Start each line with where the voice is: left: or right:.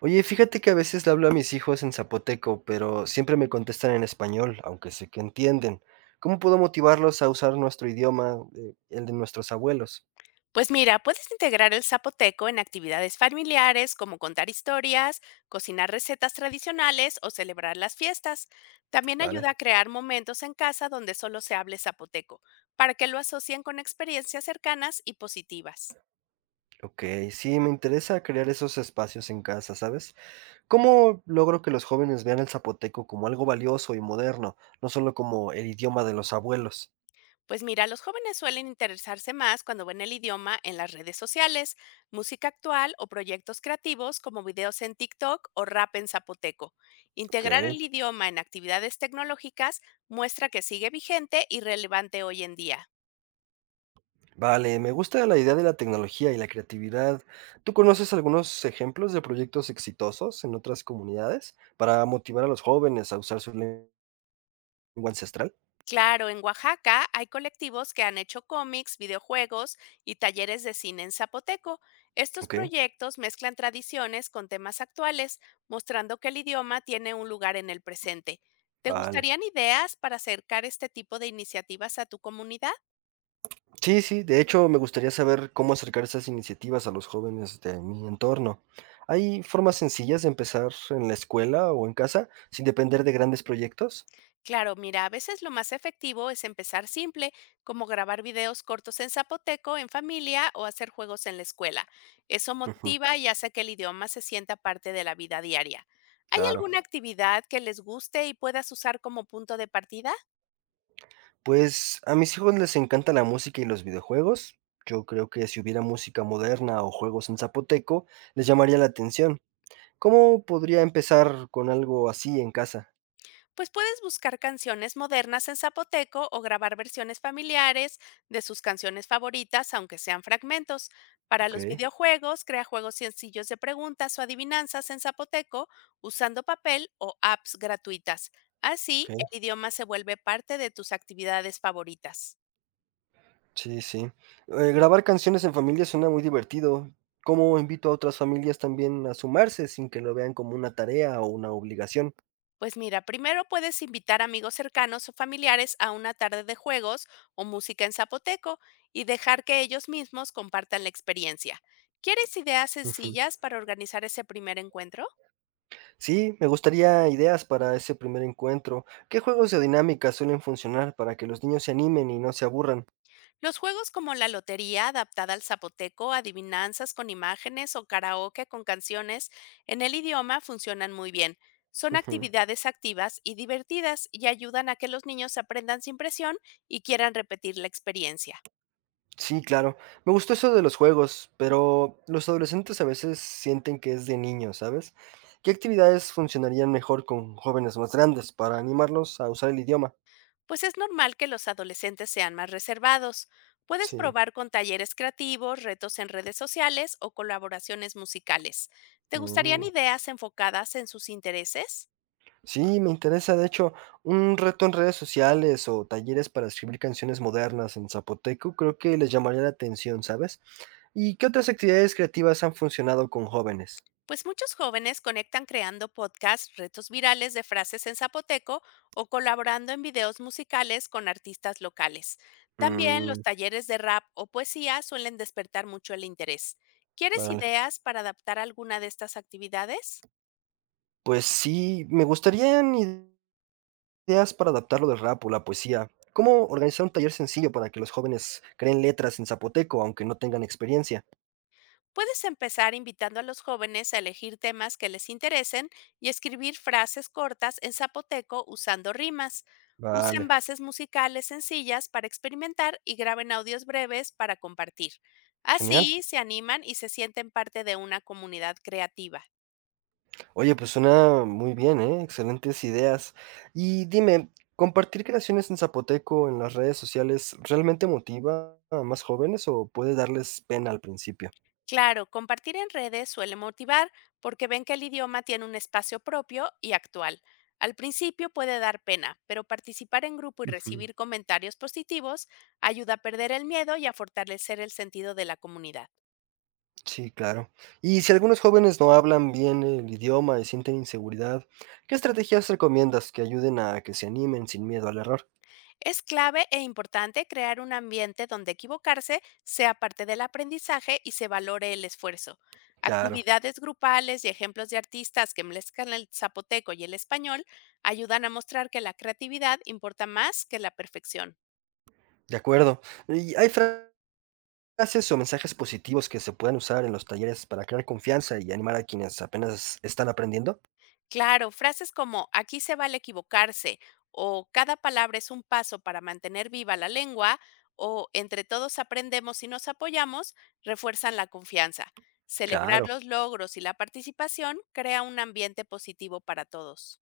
right: Oye, fíjate que a veces le hablo a mis hijos en zapoteco, pero siempre me contestan en español, aunque sé que entienden. ¿Cómo puedo motivarlos a usar nuestro idioma, el de nuestros abuelos?
left: Pues mira, puedes integrar el zapoteco en actividades familiares como contar historias, cocinar recetas tradicionales o celebrar las fiestas. También
right: Vale.
left: ayuda a crear momentos en casa donde solo se hable zapoteco, para que lo asocien con experiencias cercanas y positivas.
right: Ok, sí, me interesa crear esos espacios en casa, ¿sabes? ¿Cómo logro que los jóvenes vean el zapoteco como algo valioso y moderno, no solo como el idioma de los abuelos?
left: Pues mira, los jóvenes suelen interesarse más cuando ven el idioma en las redes sociales, música actual o proyectos creativos como videos en TikTok o rap en zapoteco. Integrar
right: Ok.
left: el idioma en actividades tecnológicas muestra que sigue vigente y relevante hoy en día.
right: Vale, me gusta la idea de la tecnología y la creatividad. ¿Tú conoces algunos ejemplos de proyectos exitosos en otras comunidades para motivar a los jóvenes a usar su lengua ancestral?
left: Claro, en Oaxaca hay colectivos que han hecho cómics, videojuegos y talleres de cine en zapoteco. Estos
right: Ok,
left: proyectos mezclan tradiciones con temas actuales, mostrando que el idioma tiene un lugar en el presente. ¿Te
right: vale.
left: gustarían ideas para acercar este tipo de iniciativas a tu comunidad?
right: Sí, sí, de hecho me gustaría saber cómo acercar esas iniciativas a los jóvenes de mi entorno. ¿Hay formas sencillas de empezar en la escuela o en casa sin depender de grandes proyectos?
left: Claro, mira, a veces lo más efectivo es empezar simple, como grabar videos cortos en zapoteco, en familia o hacer juegos en la escuela. Eso
right: Ujú,
left: motiva y hace que el idioma se sienta parte de la vida diaria. ¿Hay
right: claro.
left: alguna actividad que les guste y puedas usar como punto de partida?
right: Pues a mis hijos les encanta la música y los videojuegos. Yo creo que si hubiera música moderna o juegos en zapoteco, les llamaría la atención. ¿Cómo podría empezar con algo así en casa?
left: Pues puedes buscar canciones modernas en zapoteco o grabar versiones familiares de sus canciones favoritas, aunque sean fragmentos. Para los
right: Okey,
left: videojuegos, crea juegos sencillos de preguntas o adivinanzas en zapoteco usando papel o apps gratuitas. Así,
right: okey.
left: el idioma se vuelve parte de tus actividades favoritas.
right: Sí, sí. Grabar canciones en familia suena muy divertido. ¿Cómo invito a otras familias también a sumarse sin que lo vean como una tarea o una obligación?
left: Pues mira, primero puedes invitar amigos cercanos o familiares a una tarde de juegos o música en zapoteco y dejar que ellos mismos compartan la experiencia. ¿Quieres ideas
right: Ujú.
left: sencillas para organizar ese primer encuentro?
right: Sí, me gustaría ideas para ese primer encuentro. ¿Qué juegos o dinámicas suelen funcionar para que los niños se animen y no se aburran?
left: Los juegos como la lotería adaptada al zapoteco, adivinanzas con imágenes o karaoke con canciones en el idioma funcionan muy bien. Son
right: Ujú.
left: actividades activas y divertidas y ayudan a que los niños aprendan sin presión y quieran repetir la experiencia.
right: Sí, claro. Me gustó eso de los juegos, pero los adolescentes a veces sienten que es de niños, ¿sabes? ¿Qué actividades funcionarían mejor con jóvenes más grandes para animarlos a usar el idioma?
left: Pues es normal que los adolescentes sean más reservados. Puedes
right: Sí.
left: probar con talleres creativos, retos en redes sociales o colaboraciones musicales. ¿Te gustarían
right: Mm.
left: ideas enfocadas en sus intereses?
right: Sí, me interesa, de hecho, un reto en redes sociales o talleres para escribir canciones modernas en zapoteco, creo que les llamaría la atención, ¿sabes? ¿Y qué otras actividades creativas han funcionado con jóvenes?
left: Pues muchos jóvenes conectan creando podcasts, retos virales de frases en zapoteco o colaborando en videos musicales con artistas locales. También los
right: Mm,
left: talleres de rap o poesía suelen despertar mucho el interés. ¿Quieres
right: vale.
left: ideas para adaptar alguna de estas actividades?
right: Pues sí, me gustarían ideas para adaptarlo del rap o la poesía. ¿Cómo organizar un taller sencillo para que los jóvenes creen letras en zapoteco, aunque no tengan experiencia?
left: Puedes empezar invitando a los jóvenes a elegir temas que les interesen y escribir frases cortas en zapoteco usando rimas.
right: Vale,
left: Usen bases musicales sencillas para experimentar y graben audios breves para compartir.
right: genial.
left: Así se animan y se sienten parte de una comunidad creativa.
right: Oye, pues suena muy bien, ¿eh? Excelentes ideas. Y dime, ¿compartir creaciones en zapoteco en las redes sociales realmente motiva a más jóvenes o puede darles pena al principio?
left: Claro, compartir en redes suele motivar porque ven que el idioma tiene un espacio propio y actual. Al principio puede dar pena, pero participar en grupo y
right: Ujú.
left: recibir comentarios positivos ayuda a perder el miedo y a fortalecer el sentido de la comunidad.
right: Sí, claro. Y si algunos jóvenes no hablan bien el idioma y sienten inseguridad, ¿qué estrategias recomiendas que ayuden a que se animen sin miedo al error?
left: Es clave e importante crear un ambiente donde equivocarse sea parte del aprendizaje y se valore el esfuerzo.
right: Claro.
left: Actividades grupales y ejemplos de artistas que mezclan el zapoteco y el español ayudan a mostrar que la creatividad importa más que la perfección.
right: De acuerdo. ¿Y hay frases o mensajes positivos que se puedan usar en los talleres para crear confianza y animar a quienes apenas están aprendiendo?
left: Claro, frases como aquí se vale equivocarse o cada palabra es un paso para mantener viva la lengua o entre todos aprendemos y nos apoyamos refuerzan la confianza. Celebrar
right: Claro.
left: los logros y la participación crea un ambiente positivo para todos.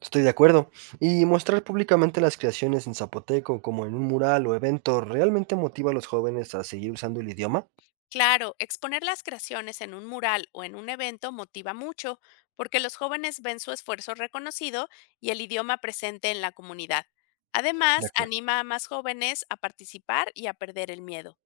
right: Estoy de acuerdo. Y mostrar públicamente las creaciones en zapoteco, como en un mural o evento, ¿realmente motiva a los jóvenes a seguir usando el idioma?
left: Claro, exponer las creaciones en un mural o en un evento motiva mucho porque los jóvenes ven su esfuerzo reconocido y el idioma presente en la comunidad.
right: De
left: Además,
right: acuerdo.
left: anima a más jóvenes a participar y a perder el miedo.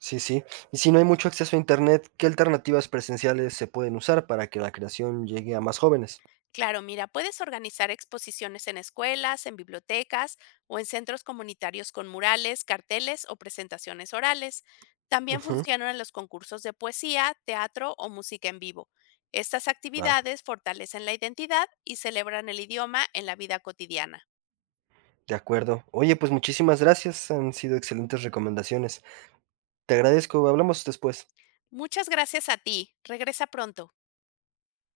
right: Sí, sí. Y si no hay mucho acceso a Internet, ¿qué alternativas presenciales se pueden usar para que la creación llegue a más jóvenes?
left: Claro, mira, puedes organizar exposiciones en escuelas, en bibliotecas o en centros comunitarios con murales, carteles o presentaciones orales. También Ujú.
right: Ujú,
left: Funcionan los concursos de poesía, teatro o música en vivo. Estas
right: va,
left: actividades fortalecen la identidad y celebran el idioma en la vida cotidiana.
right: de acuerdo. Oye, pues muchísimas gracias. Han sido excelentes recomendaciones. Te agradezco, hablamos después.
left: Muchas gracias a ti. Regresa pronto.